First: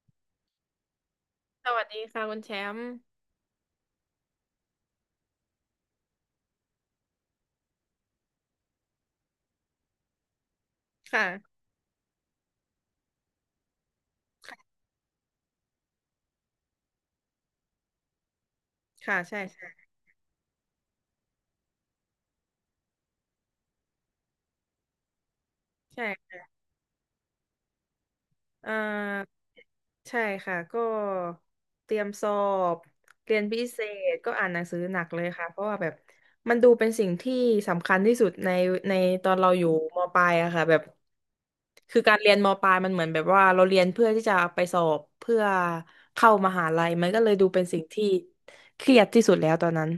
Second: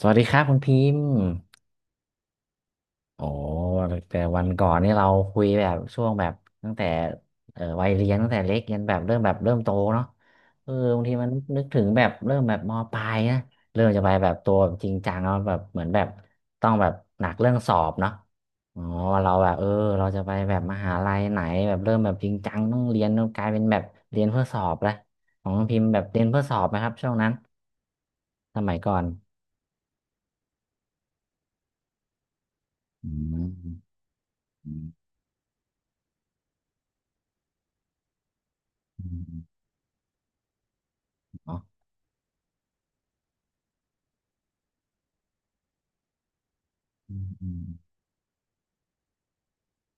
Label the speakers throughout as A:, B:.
A: สวัสดีครับคุณพิมพ์
B: สวัสดีค่ะคุณแชมป์
A: โอ้แต่วันก่อนนี่เราคุยแบบช่วงแบบตั้งแต่วัยเรียนตั้งแต่เล็กยันแบบเริ่มแบบเริ่มโตเนาะเออบางทีมัน
B: ค่ะ
A: นึกถึงแบบเริ่มแบบมปลายนะเริ่มจะไปแบบตัวจริงจังแล้วแบบเหมือนแบบต้องแบบหนักเรื่องสอบเนาะอ๋อ
B: ค่ะ
A: ว่าเรา
B: ใช่
A: แบบเออ
B: ใช่
A: เราจะไปแบบมหาลัยไหนแบบเริ่มแบบจริงจังต้องเรียนต้องกลายเป็นแบบเรียนเพื่อสอบละของคุณพิมพ์แบบเรียน
B: ใช่
A: เพื่อสอบไหมครับช่วงนั้นส
B: เอ่
A: มัยก่อน
B: อใช่ค่ะก็เตรียมสอบ
A: อื
B: เรียน
A: ม
B: พิเศษก็อ่านหนัง
A: อื
B: สือ
A: ม
B: หนักเลยค่ะเพราะว่าแบบมันดูเป็นสิ่งที่สำคัญที่สุดใน
A: อ
B: ตอ
A: ื
B: นเราอยู่มปลายอะค่ะแบบ
A: ม
B: คือการเรียนมปลายมันเหมือนแบบว่าเราเรียนเพื่อที่จะไปสอบเพื่อเข้ามหาลัยมัน
A: อื
B: ก็
A: ม
B: เลยดู
A: อืม
B: เป็นสิ่งที่เครียดที่สุดแล้วตอนนั้น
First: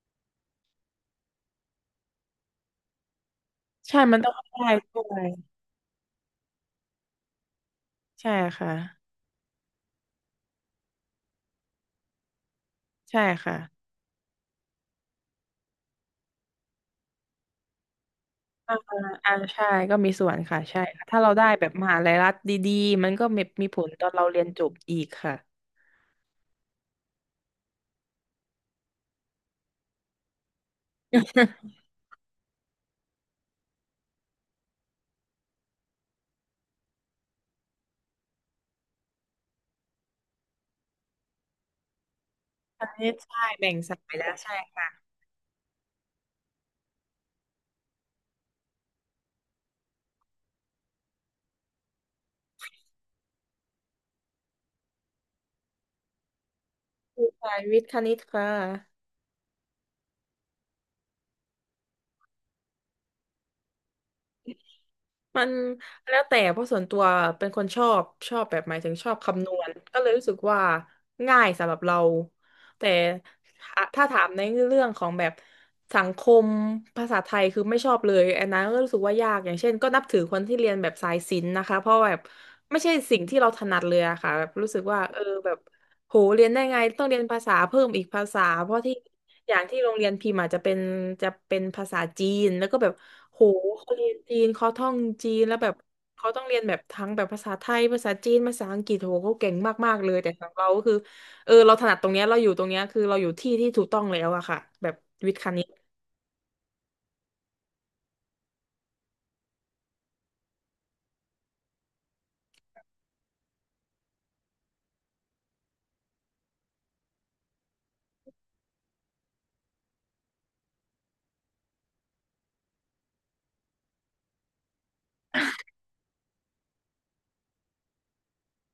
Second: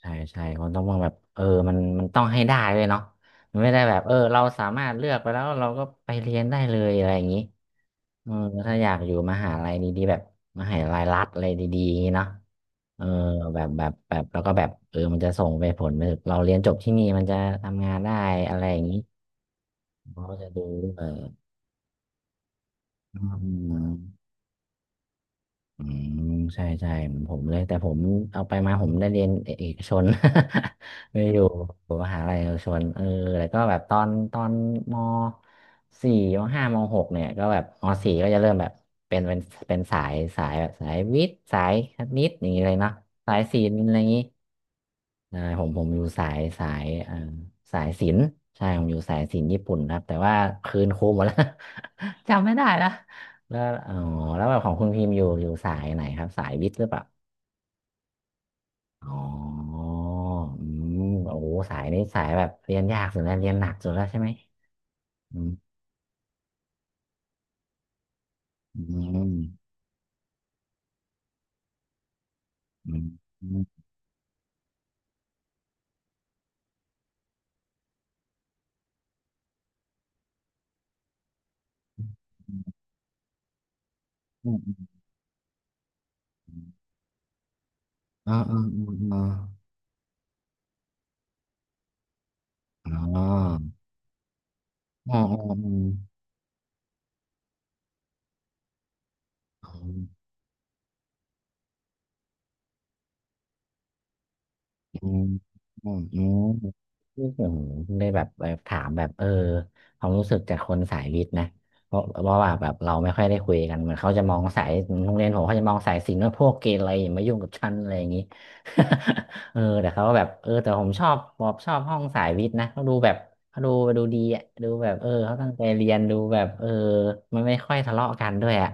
A: ใช่ใช่มันต้องว่าแบบเออมันต้องให้ได้เลยเนาะมันไม่ได้แบ
B: ใช่
A: บเออ
B: มันต้อง
A: เราสา
B: ได้
A: มารถ
B: ด้
A: เลื
B: ว
A: อกไป
B: ย
A: แล้วเราก็ไปเรียนได้เลยอะไรอย่างนี้เอ
B: ใช่
A: อ
B: ค่ะ
A: ถ้าอยากอยู่มหาลัยดีๆแบบมหาลัยรัฐอะไรดีๆอย่างงี้เนาะเออ
B: ใช่ค่ะ
A: แบบแบบแบบแล้วก็แบบเออมันจะส่งไปผลไปถึงเราเรียนจบที่นี่มันจะทำงานได้อะไรอ
B: อ่า
A: ย่างนี้
B: อ่าใช่ก็มี
A: เขา
B: ส่ว
A: ก็
B: น
A: จะ
B: ค่ะ
A: ดู
B: ใช่
A: ด้วย
B: ค่ะถ้าเราได้แบบมหาลัยรัฐดีๆมัน
A: อื
B: ก็มีผ
A: ม
B: ลตอนเราเรียนจบอีกค่ะ
A: อืมใช่ใช่ผมเลยแต่ผมเอาไปมาผมได้เรียนเอกชน ไม่อยู่ ผมมหาลัยเอกชนเออแล้วก็แบบตอนมสี่มห้ามหกเนี่ยก็แบบมสี่ก็จะเริ่มแบบเป็นเป็นเป็นสายแบบสายวิทย์สายคณิตอย่างนี้เลย
B: ค
A: เนาะ
B: ณิต
A: สาย
B: ใช่
A: ศิ
B: แบ่
A: ล
B: ง
A: ป์อะไร
B: สา
A: อย่าง
B: ย
A: นี้
B: แล้วใช่ค่ะ
A: ใช่ผมอยู่สายสายศิลป์ใช่ผมอยู่สายศิลป์ญี่ปุ่นครับแต่ว่าคืนครูหมดแล้ว จำไม่ได้ละแล้วอ๋อแล้วแบบของคุณพิมพ์อยู่สายไหนครับสายวิทย์หรือเปล่า
B: คือสายวิทย์คณิตค่ะ
A: อ๋ออืมโอ้โหสายนี้สายแบบเรียนยากสุดแล้วเรียนหนักสุดแล้วใช่ไหมอื
B: มัน
A: ม
B: แล้วแต่เพราะส่วนตัวเป็นคนชอบชอบแบบหมา
A: อื
B: ยถึงชอบ
A: ม
B: คำนวณก็เลยรู้สึกว่าง่ายสำหรับเราแต่
A: อืมอืม
B: ถ้าถ้าถามในเรื่องของแบบสังคมภาษาไทยคือไม่ชอบเลยอันนั้นก็รู้สึกว่ายากอย่างเช่นก็นับถือคนที่เรียนแบบสายศิลป์นะคะเพราะแบบไม่ใช่สิ่งที่เราถนัดเลยอะค่ะแบ
A: อื
B: บ
A: ม
B: รู้
A: อื
B: สึก
A: ม
B: ว่าแบบ โหเรียนได้ไงต้องเรียนภาษาเพิ่มอีกภา
A: อืม
B: ษา
A: อืม
B: เพ
A: อื
B: ราะ
A: ม
B: ที่
A: อืม
B: อย่างที่โรงเรียนพิมพ์อาจจะเป็นจะเป็นภาษาจีนแล้วก็แบ
A: อ๋อ
B: บ
A: อ๋อ
B: โหเขาเรียนจีนเขาท่อง
A: อ๋อ
B: จีนแล้วแบบเขาต้องเรียนแบบทั้งแบบภาษาไทยภาษาจีนภาษาอังกฤษโหเขาเก่ง
A: อ๋อ
B: มากๆเลยแต่ของเราก็คือเราถนัดตรงเนี้ยเราอยู่ตรงเนี้ยคือเราอยู่ที่ที่ถูกต้องแล้วอะค่ะแบบ
A: อืม
B: วิทย์คณิต
A: อืมอืมที่ผมได้แบบถามแบบเออความรู้สึกจากคนสายวิทย์นะเพราะว่าแบบเราไม่ค่อยได้คุยกันเหมือนเขาจะมองสายโรงเรียนผมเขาจะมองสายศิลป์ว่าพวกเกเรอย่ามายุ่งกับฉันอะไรอย่างนี้ เออแต่เขาก็แบบเออแต่ผมชอบผมชอบห้องสายวิทย์นะเขาดูแบบเขาดูดีอ่ะดูแบบเออเขาตั้งใจเรียนดูแบบเออมันไม่ค่อยทะเลาะกันด้วยอ่ะ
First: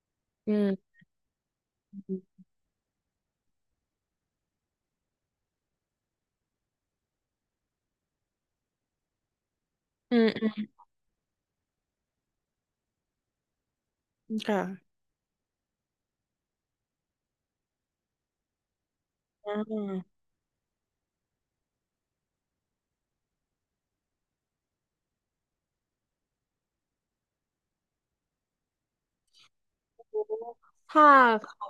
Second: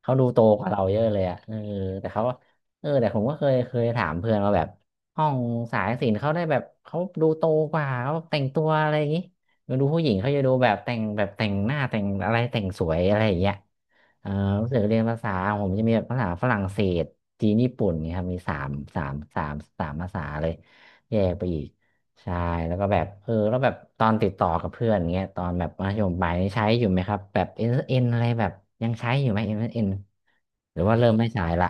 A: เขาดูโต
B: อื
A: กว่าเรา
B: ม
A: เยอะเลยอ่ะเออแต่เขาเออแต่ผมก็เคยถามเพื่อนว่าแบบ ห้องสายศิลป์เขาได้แบบเขาดูโตกว่าเขาแต่งตัวอะไรอย่างนี้มาดูผู้หญิง
B: อืม
A: เขาจะ
B: อื
A: ดู
B: ม
A: แบบแต่งแบบแต่งหน้าแต่งอะไรแต่งสวยอะไรอย่างเงี้ยเออ
B: ค่ะ
A: รู้สึกเรียนภาษาผมจะมีแบบภาษาฝรั่งเศสจีนญี่ปุ่นเนี่ยครับมีสามสา
B: อ่
A: มสามภาษา
B: า
A: เลยแยกไปอีกใช่แล้วก็แบบเออแล้วแบบตอนติดต่อกับเพื่อนเงี้ยตอนแบบมัธยมปลายนี่ใช้อยู่ไหมครับแบบเอ็นเอ็นอะไรแบบยังใช้อยู่ไหมเอ็นเอ็นหรือว่า
B: ถ้า
A: เริ่มไม่ใช้ละ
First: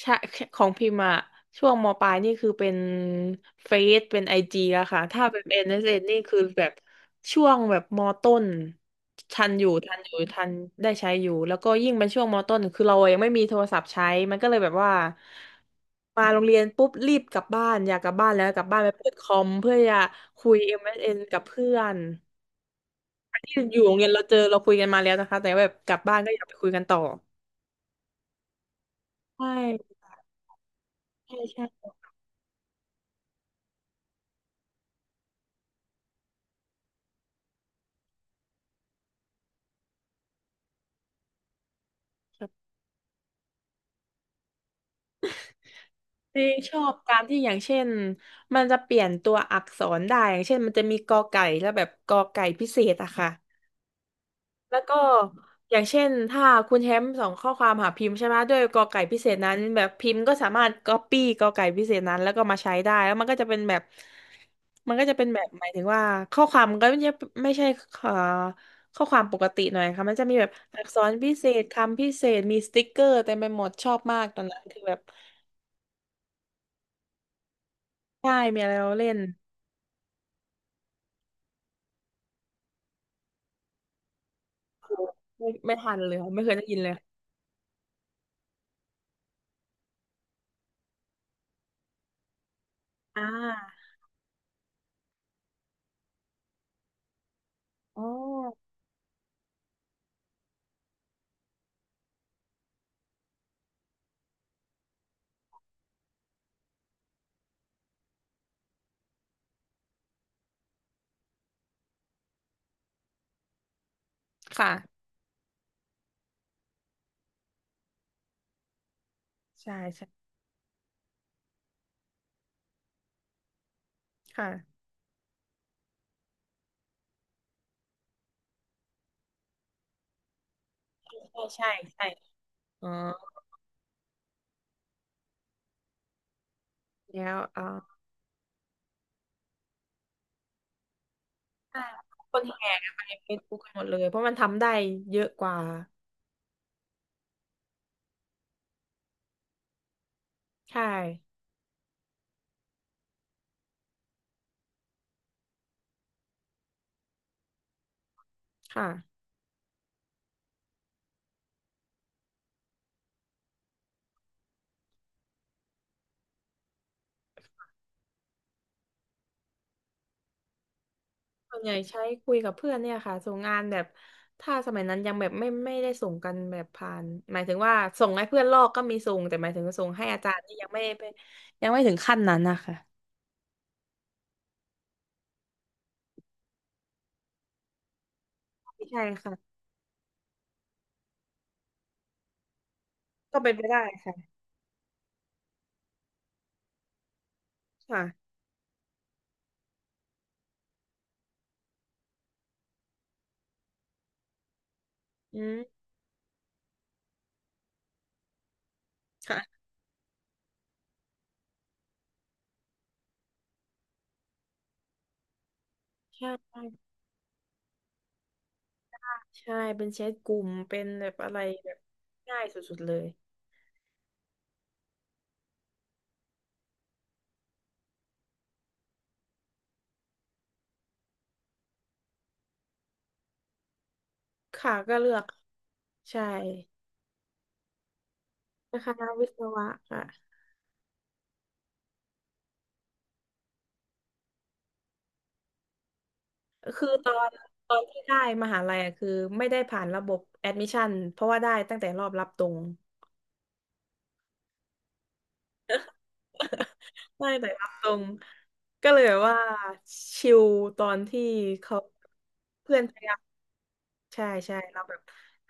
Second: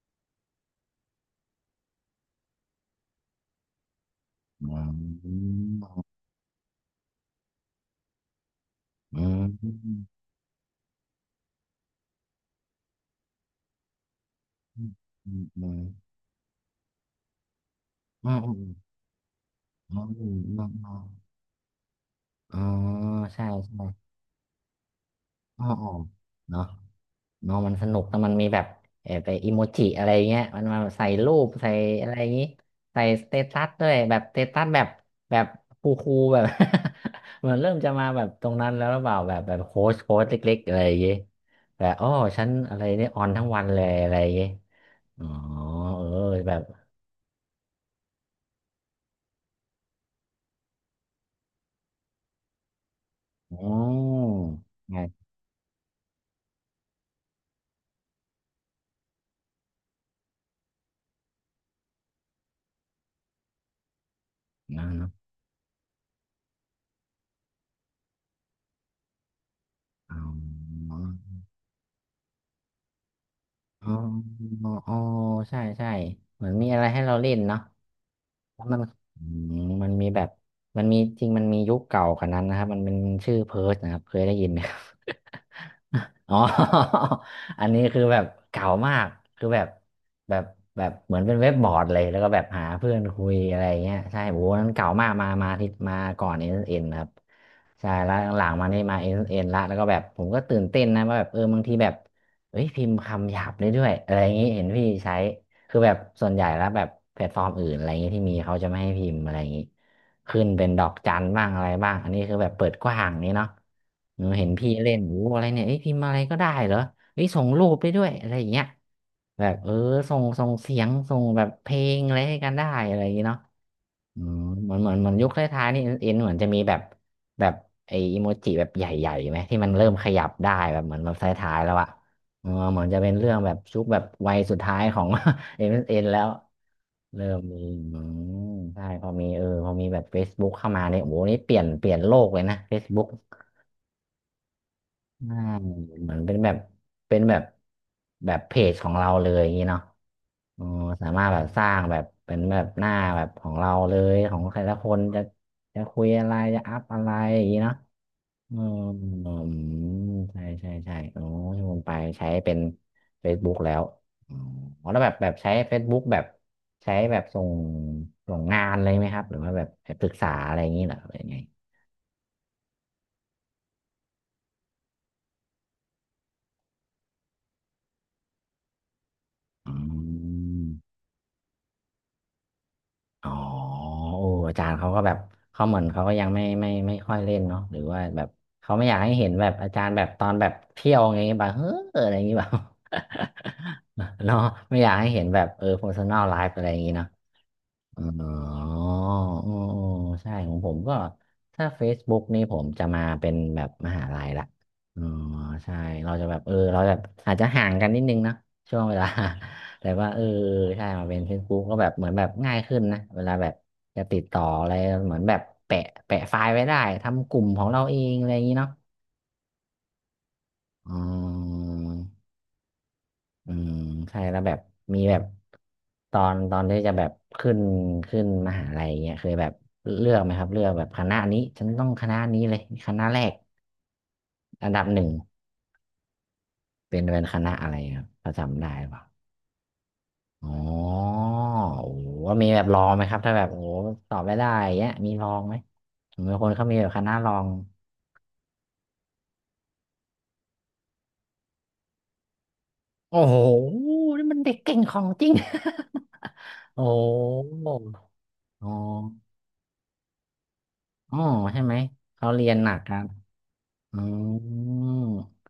B: ใช่ของพิมพ์อะช่วงมปลายนี่คือเป็นเฟซเป็นไอจี
A: อื
B: แล้วค่ะถ้าเป็น n s ็
A: ม
B: นเอสเอ็นนี่คือแบบช่วงแบบมต้น
A: อื
B: ทั
A: ม
B: นอยู่ทันอยู่ทันได้ใช้อยู่แล้วก็ยิ่งเป็นช่วงมต้นคือเรายังไม่มีโทรศัพท์ใช้มันก็เลยแบบ
A: อื
B: ว่า
A: มอืมอื
B: มาโรงเรียนปุ๊บรีบกลับบ้านอยากกลับบ้า
A: ม
B: นแล้ว
A: อื
B: ก
A: ม
B: ลับบ้านไปเปิดคอมเพื่อ
A: อื
B: จะ
A: มอืม
B: คุ
A: อื
B: ย
A: ม
B: เอ
A: อื
B: s น
A: ม
B: กับเพื่อน
A: อ๋อใช่
B: ที่อยู่โรงเรี
A: ใช่
B: ยนเราเจอเราคุยกันมาแล้วนะคะแต่
A: อ๋อ
B: แบบ
A: อ๋อ
B: กลับบ้านก็อยากไป
A: เนาะ
B: คุยกันต่อ
A: เนาะมันสนุกแต่มันมีแบบเออไป
B: ใช่
A: อิโมจิอะไรเงี้ยมันมาใส่รู
B: ใช่
A: ป
B: ใช่
A: ใส่อะไรอย่างงี้ใส่สเตตัสด้วยแบบสเตตัสแบบแบบคูลๆแบบ เหมือนเริ่มจะมาแบบตรงนั้นแล้วหรือเปล่าแบบแบบโค้ชเล็กๆอะไรอย่างงี้แบบอ๋อฉันอะไรเนี่ยออนทั้งวันเลยอะไรอย่างงี้อ๋อเออ
B: ที่
A: แบบ
B: ชอบการที่อย่างเช่นมันจะเปลี่ยนตัวอักษรได้อย่างเช่นมันจะมีกอไก่แล้วแบบกอไก่พิเศษอะค่ะ
A: อ๋อ
B: แล้วก็
A: ไง
B: อย่างเช่นถ้าคุณแชมป์ส่งข้อความหาพิมพ์ใช่ไหมด้วยกอไก่พิเศษนั้นแบบพิมพ์ก็สามารถก๊อปปี้กอไก่พิเศษนั้นแล้วก็มาใช้ได้แล้วมันก็จะเป็นแบบ
A: นะ
B: มันก็
A: เนาะ
B: จะเป็นแบบหมายถึงว่าข้อความก็ไม่ใช่เอ่อข้อความปกติหน่อยค่ะมั
A: อ๋
B: นจะมีแบบอัก
A: อ
B: ษรพิเศษคำพิเศษมีสติ๊กเกอร์เต็มไปหมดช
A: อ๋อ
B: อบมากตอนนั้นคือ
A: อ๋
B: แบ
A: อ
B: บ
A: ใช่ใช่เหมือนมีอะไรให้เราเล่นเนาะ
B: ใช่มี
A: แล้ว
B: อะไร
A: มัน
B: เราเล่น
A: อืมมันมีแบบมันมีจริงมันมียุคเก่ากว่านั้นนะครับมันเป็นชื่อเพิร์ทนะครับเคยได้ยินไหมครับ
B: ไม่ทันเลย ค่ะ
A: อ๋อ
B: ไม่เคยได้ยินเลย
A: อันนี้คือแบบเก่ามากคือแบบแบบเหมือนเป็นเว็บบอร์ดเลยแล้วก็แบบหาเพื่อน
B: อ่
A: คุยอะไร
B: า
A: เงี้ยใช่โอ้โหนั้นเก่ามากมาที่มาก่อนเอ็นเอ็นครับใช่
B: อ๋อ
A: แล้วหลังๆมานี่มาเอ็นเอ็นละแล้วก็แบบผมก็ตื่นเต้นนะว่าแบบเออบางทีแบบเอ้ยพิมพ์คำหยาบได้ด้วยอะไรอย่างนี้เห็นพี่ใช้ คือแบบส่วนใหญ่แล้วแบบแพลตฟอร์มอื่นอะไรเงี้ยที่มีเขาจะไม่ให้พิมพ์อะไรอย่างงี้ขึ้นเป็นดอกจันบ้างอะไรบ้างอันนี้คือแบบเปิดกว้างนี่เนาะหนูเห็นพี่
B: ค่ะ
A: เล่นโอ้อะไรเนี่ยเอ้ยพิมพ์อะไรก็ได้เหรอเอ้ยส่งรูปได้ด้วยอะไรอย่างเงี้ยแบบเออ
B: ใช่ใช่
A: ส่งเสียงส่งแบบเพลงอะไรให้กันได้อะไรอย่างงี้เนาะ อืมเหมือ
B: ค่ะ
A: นเหมือนเหมืนยุคท้ายๆนี่เอ็นเหมือนจะมีแบบแบบไออีโมจิแบบใหญ่ๆไหมที่มันเริ่มขยับได้แบบเหมือนแบบท
B: ใช่
A: ้ายๆ
B: ใช่
A: แล้วอะ
B: ใช่
A: เออเหมือ
B: อ๋
A: น
B: อ
A: จะเป็นเรื่องแบบชุกแบบวัยสุดท้ายของ เอ็นแล้วเริ่
B: แล้ว
A: มมี
B: อ่า
A: อืมใช่พอมีพอมีแบบ Facebook เข้ามาเนี่ยโอ้โหนี่เปลี่ยน
B: ใช่
A: เปลี่ยนโลก
B: ค
A: เลย
B: น
A: นะ
B: แห่กันไป
A: Facebook
B: เฟซบุ๊กกันหมดเลยเพราะมันทำได้เยอะ
A: อ่า
B: กว่า
A: เหมือนเป็นแบบเป็นแบบแบบเพจของเราเลยอย่างนี้เนาะอ๋อ
B: ใช่
A: สามารถแบบสร้างแบบเป็นแบบหน้าแบบของเราเลยของใครละคนจะคุยอะไรจะอัพอะไรอย่างนี้เนาะอืม
B: ค่ะ
A: อืมใช่ใช่ใช่โอ้ที่ผมไปใช้เป็น Facebook แล้วอ๋อแล้วแบบใช้ Facebook แบบใช้แบบส่งงานเลยไหมครับหรือว่าแบบไปปรึกษาอะไรอย่างนี้เหรอหรือยังไง
B: ส่วนใหญ่ใช้คุยกับเพื่อนเนี่ยค่ะส่งงานแบบถ้าสมัยนั้นยังแบบไม่ได้ส่งกันแบบผ่านหมายถึงว่าส่งให้เพื่อนลอกก็มีส่งแต่หมายถึง
A: อื
B: ส่งให้อาจารย์นี่
A: ม
B: ยังไม่ไปยังไม่ถึงขั้นนั้นนะคะ
A: อ๋อโอ้อาจารย์เขาก็แบบเขาเหมือนเขาก็ยังไม่ค่อยเล่นเนาะหรือว่าแบบเขาไม่อยาก
B: ใช่
A: ให้เห็น
B: ค่ะ
A: แบบอาจารย์แบบตอนแบบเที่ยวไงแบบเฮ้ออะไรอย่างงี้แบบ
B: ก็เป็นไปได้ค่ะ
A: เนาะไม่อยากให้เห็นแบบpersonal life อะไรอย่างงี้เนาะ อ๋ออ๋
B: ค่ะ
A: ออ๋อใช่ของผมก็ถ้า Facebook นี่ผมจะมาเป็นแบบมหาลัยละอ๋อ
B: อืม
A: ใช่เราจะแบบเราแบบอาจจะห่างกันนิดนึงเนอะช่วงเวลา
B: ค่ะ
A: แต่ว่าใช่มาเป็น Facebook ก็แบบเหมือนแบบง่ายขึ้นนะเวลาแบบจะติดต่ออะไรเหมือนแบบแปะ
B: ใช่
A: ไฟล์ไว้ได้ทำกลุ่มของเราเองอะไรอย่างนี้เนาะ
B: ใช่เป็นแชทกลุ่มเป็น
A: อ๋
B: แบบอะไร
A: อ
B: แบบง่ายสุดๆเลย
A: อืมใช่แล้วแบบมีแบบตอนที่จะแบบขึ้นขึ้นมหาลัยเนี่ยเคยแบบเลือกไหมครับเลือกแบบคณะนี้ฉันต้องคณะนี้เลยคณะแรกอัน
B: ค่ะ
A: ดับ
B: ก็
A: หนึ่ง
B: เลือกใช่
A: เป็นคณะอะไรครับพอจำได้หรื
B: ค
A: อเปล่า
B: ณะวิศวะค่ะ
A: อ๋อโอ้โหว่ามีแบบลองไหมครับถ้าแบบโอ้โหตอบไม่ได้อย่างเงี้ยมีลองไหมผมเป็นคนเขามีแบ
B: คือ
A: บค
B: ต
A: ณะ
B: อ
A: ล
B: น
A: อง
B: ตอนที่ได้มหาลัยอะคือไม่ได้ผ่านระบบแอดมิชชั่นเพราะว่าได้ตั้งแต่รอบรับตรง
A: โอ้โหนี่มันเด็กเก่งของจริง โอ้
B: ได้ตแต่รั
A: โห
B: บตรง
A: อ๋อ
B: ก็เลยแบบว่าชิลตอน
A: อ๋อ
B: ที่
A: ใช่ไหม
B: เขา
A: เขาเรียนหนั
B: เพื่
A: ก
B: อน
A: ค
B: พ
A: รับ
B: ยายาม
A: อ๋อ
B: ใช่ใช่เราแบบ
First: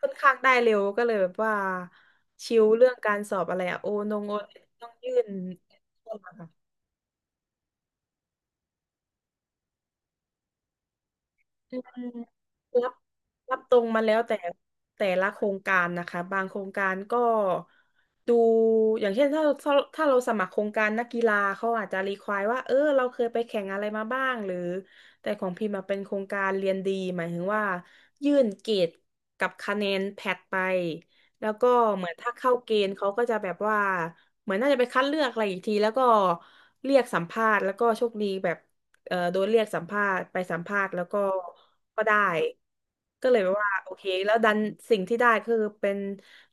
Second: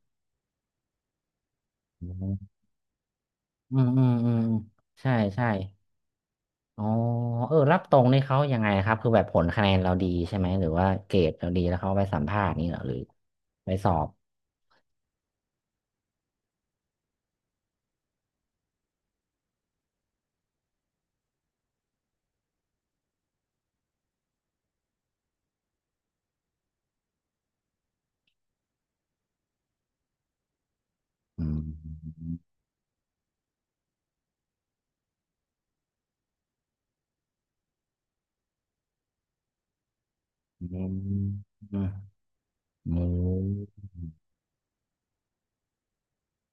B: ค่อนข้างได้เร็วก็เลยแบบว่า
A: อ
B: ชิลเรื่องการสอบอะไร
A: ื
B: อะโอ
A: มอืม
B: นง
A: อื
B: โอ
A: ม
B: นต้อง
A: ใช่
B: ยื่น
A: ใช่อ๋อเออ รับตรงนี่เขายังไงครับคือแบบผลคะแนนเราดีใช่ไหมหรือว่าเกรดเราดีแล้
B: อื
A: วเขาไป
B: ม
A: สัมภาษณ์นี่เหรอห
B: รับ
A: รือ
B: รับ
A: ไป
B: ตร
A: ส
B: ง
A: อ
B: มา
A: บ
B: แล้วแต่แต่ละโครงการนะคะบางโครงการก็ดูอย่างเช่นถ้าเราสมัครโครงการนักกีฬาเขาอาจจะรีควายว่าเออเราเคยไปแข่งอะไรมาบ้างหรือแต่ของพิมพ์มาเป็นโครงการเรียนดีหมายถึงว่ายื่นเกรดกับคะแนนแพทไปแล้ว
A: อื
B: ก็เหมือน
A: ม
B: ถ้าเข้าเกณฑ์เขาก็จะแบบว่าเหมือนน่าจะไปคัดเลือกอะไรอีกทีแล้วก็เรียกสัมภาษณ์แล้วก็โชคดีแบบ โดนเรียกสัมภาษณ์ไปสัม
A: อื
B: ภาษ
A: ม
B: ณ์แล้วก็
A: อืม
B: ก็ได้
A: อื
B: ก็เลยแบบว่า
A: ม
B: โอเคแล้วดันสิ่งที่ได้คือเป็น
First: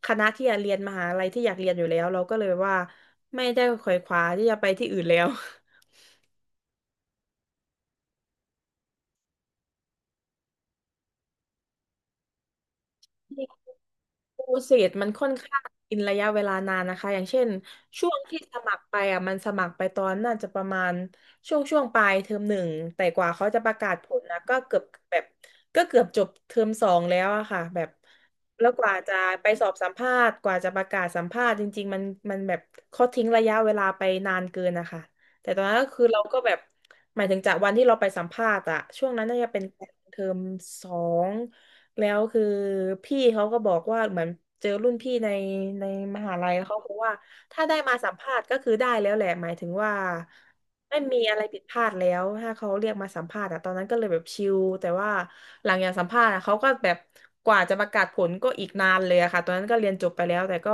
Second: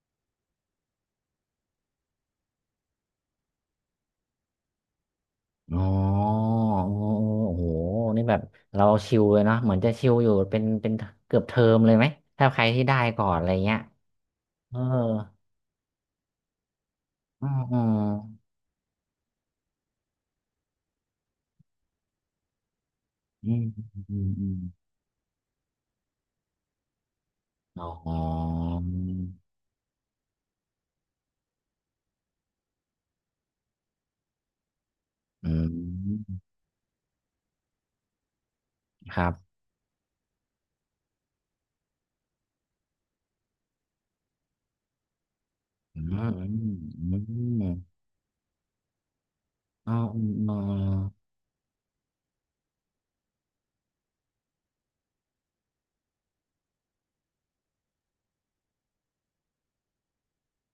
B: คณะที่อยากเรียนมหาลัยที่อยากเรียนอยู่แล้วเราก็เลยแบบว่าไม่ได้ขวนขวายที่จะไปที่อื่นแล้ว
A: อ๋อโอ้โหนี่แบบเราชิลเลยเนาะเหมือนจะชิลอยู่เป็นเกือบเทอมเลยไหมถ้าใครที่ได้ก่อนอะไรเงี้ย
B: โปรเซ
A: เออ
B: สมันค่อนข้างกินระยะเวลานานนะคะอย่างเช่
A: อื
B: น
A: มอืม
B: ช่วงที่สมัครไปอ่ะมันสมัครไปตอนน่าจะประมาณช่วงปลายเทอมหนึ่งแต่กว่าเขา
A: อื
B: จะ
A: ม
B: ประกาศผ
A: อื
B: ลนะก็เกือ
A: ม
B: บแบบก็เกือบจบเทอมสองแล้วอะค่ะแบ
A: อ๋
B: บ
A: อ
B: แล้วกว่าจะไปสอบสัมภาษณ์กว่าจะประกาศสัมภาษณ์จริงๆมันมันแบบเขาทิ้งระยะเวลาไปนานเกินนะคะ
A: อื
B: แต่ตอนนั้นก็คือเราก็
A: ม
B: แบบหมายถึงจากวันที่เราไปสัมภาษณ์อะช่วง
A: ค
B: นั้
A: รั
B: นน่าจะ
A: บ
B: เป็นเทอมสอง แล้วคือพี่เขาก็บอกว่าเหมือนเจอรุ่นพี่ใน
A: อืม
B: มหาลัยเขาบอกว่า
A: อืม
B: ถ้าได้มาสัมภาษณ์ก็คือได้แล้วแหละหมายถึง
A: อ๋อ
B: ว่าไม่มีอะไรผิดพลาดแล้วถ้าเขาเรียกมาสัมภาษณ์อะตอนนั้นก็เลยแบบชิลแต่ว่าหลังจากสัมภาษณ์อะเขาก็แบบกว่าจะประกาศผลก็อีกนานเลยอะค่ะตอนนั้นก็เรียนจบไปแล้วแต่ก็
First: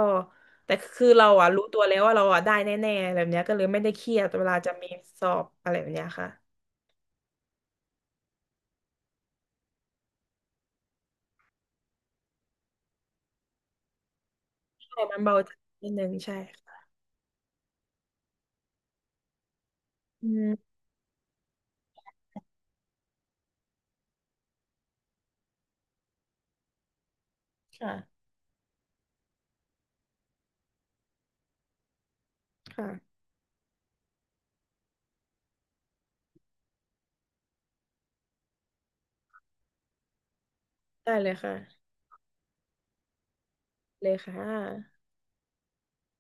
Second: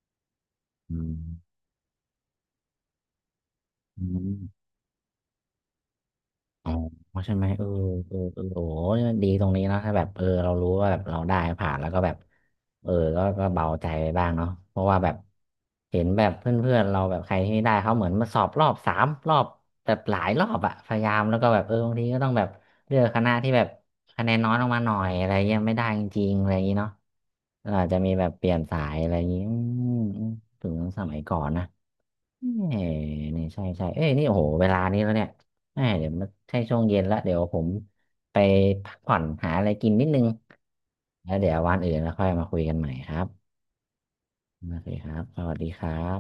B: แต่
A: อื
B: คือ
A: ม
B: เราอะรู้ตัวแล้วว่าเราอะได้แน่ๆแบบเนี้ยก็เลยไม่ได้
A: อื
B: เครียดเวลา
A: ม
B: จะมีสอบอะไรแบบเนี้ยค่ะ
A: อ๋อใช่ไหมเออโอ้ยดีตรงนี้เนอะถ้าแบบเรารู้ว่าแบบเราได้ผ่านแล้วก็แบบเออก็เบาใจไปบ้างเนาะเพราะว่า
B: ใช่
A: แบบ
B: มันเบาใจนิด
A: เห็
B: นึ
A: น
B: ง
A: แบบ
B: ใช่
A: เพื่อน
B: ค่ะ
A: ๆเราแบบใครที่ได้เขาเหมือนมาสอบรอบสามรอบแบบหลา
B: อื
A: ยรอบ
B: ม
A: อะพยายามแล้วก็แบบบางทีก็ต้องแบบเลือกคณะที่แบบคะแนนน้อยลงมาหน่อยอะไรเงี้ยไม่ได้จริงๆอะไรอย่างงี้เนาะเราอาจจะมี
B: ค่ะ
A: แบบเปลี่ยนสายอะไรอย่างงี้อืมถึงสมัยก่อนนะ เอ้
B: ค่ะ
A: นี่ใช่ใช่เอ้ยนี่โอ้โหเวลานี้แล้วเนี่ยแอมเดี๋ยวมันใช่ช่วงเย็นละเดี๋ยวผมไปพักผ่อนหาอะไรกินนิดนึง
B: ได้เล
A: แล้
B: ย
A: วเดี๋ยววัน
B: ค่ะ
A: อื่นแล้วค่อยมาคุยกันใหม่ครับ
B: เลยค่ะ
A: โอเคครับสวัสดีครับ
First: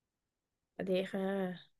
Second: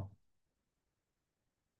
B: สวัสดีค่ะ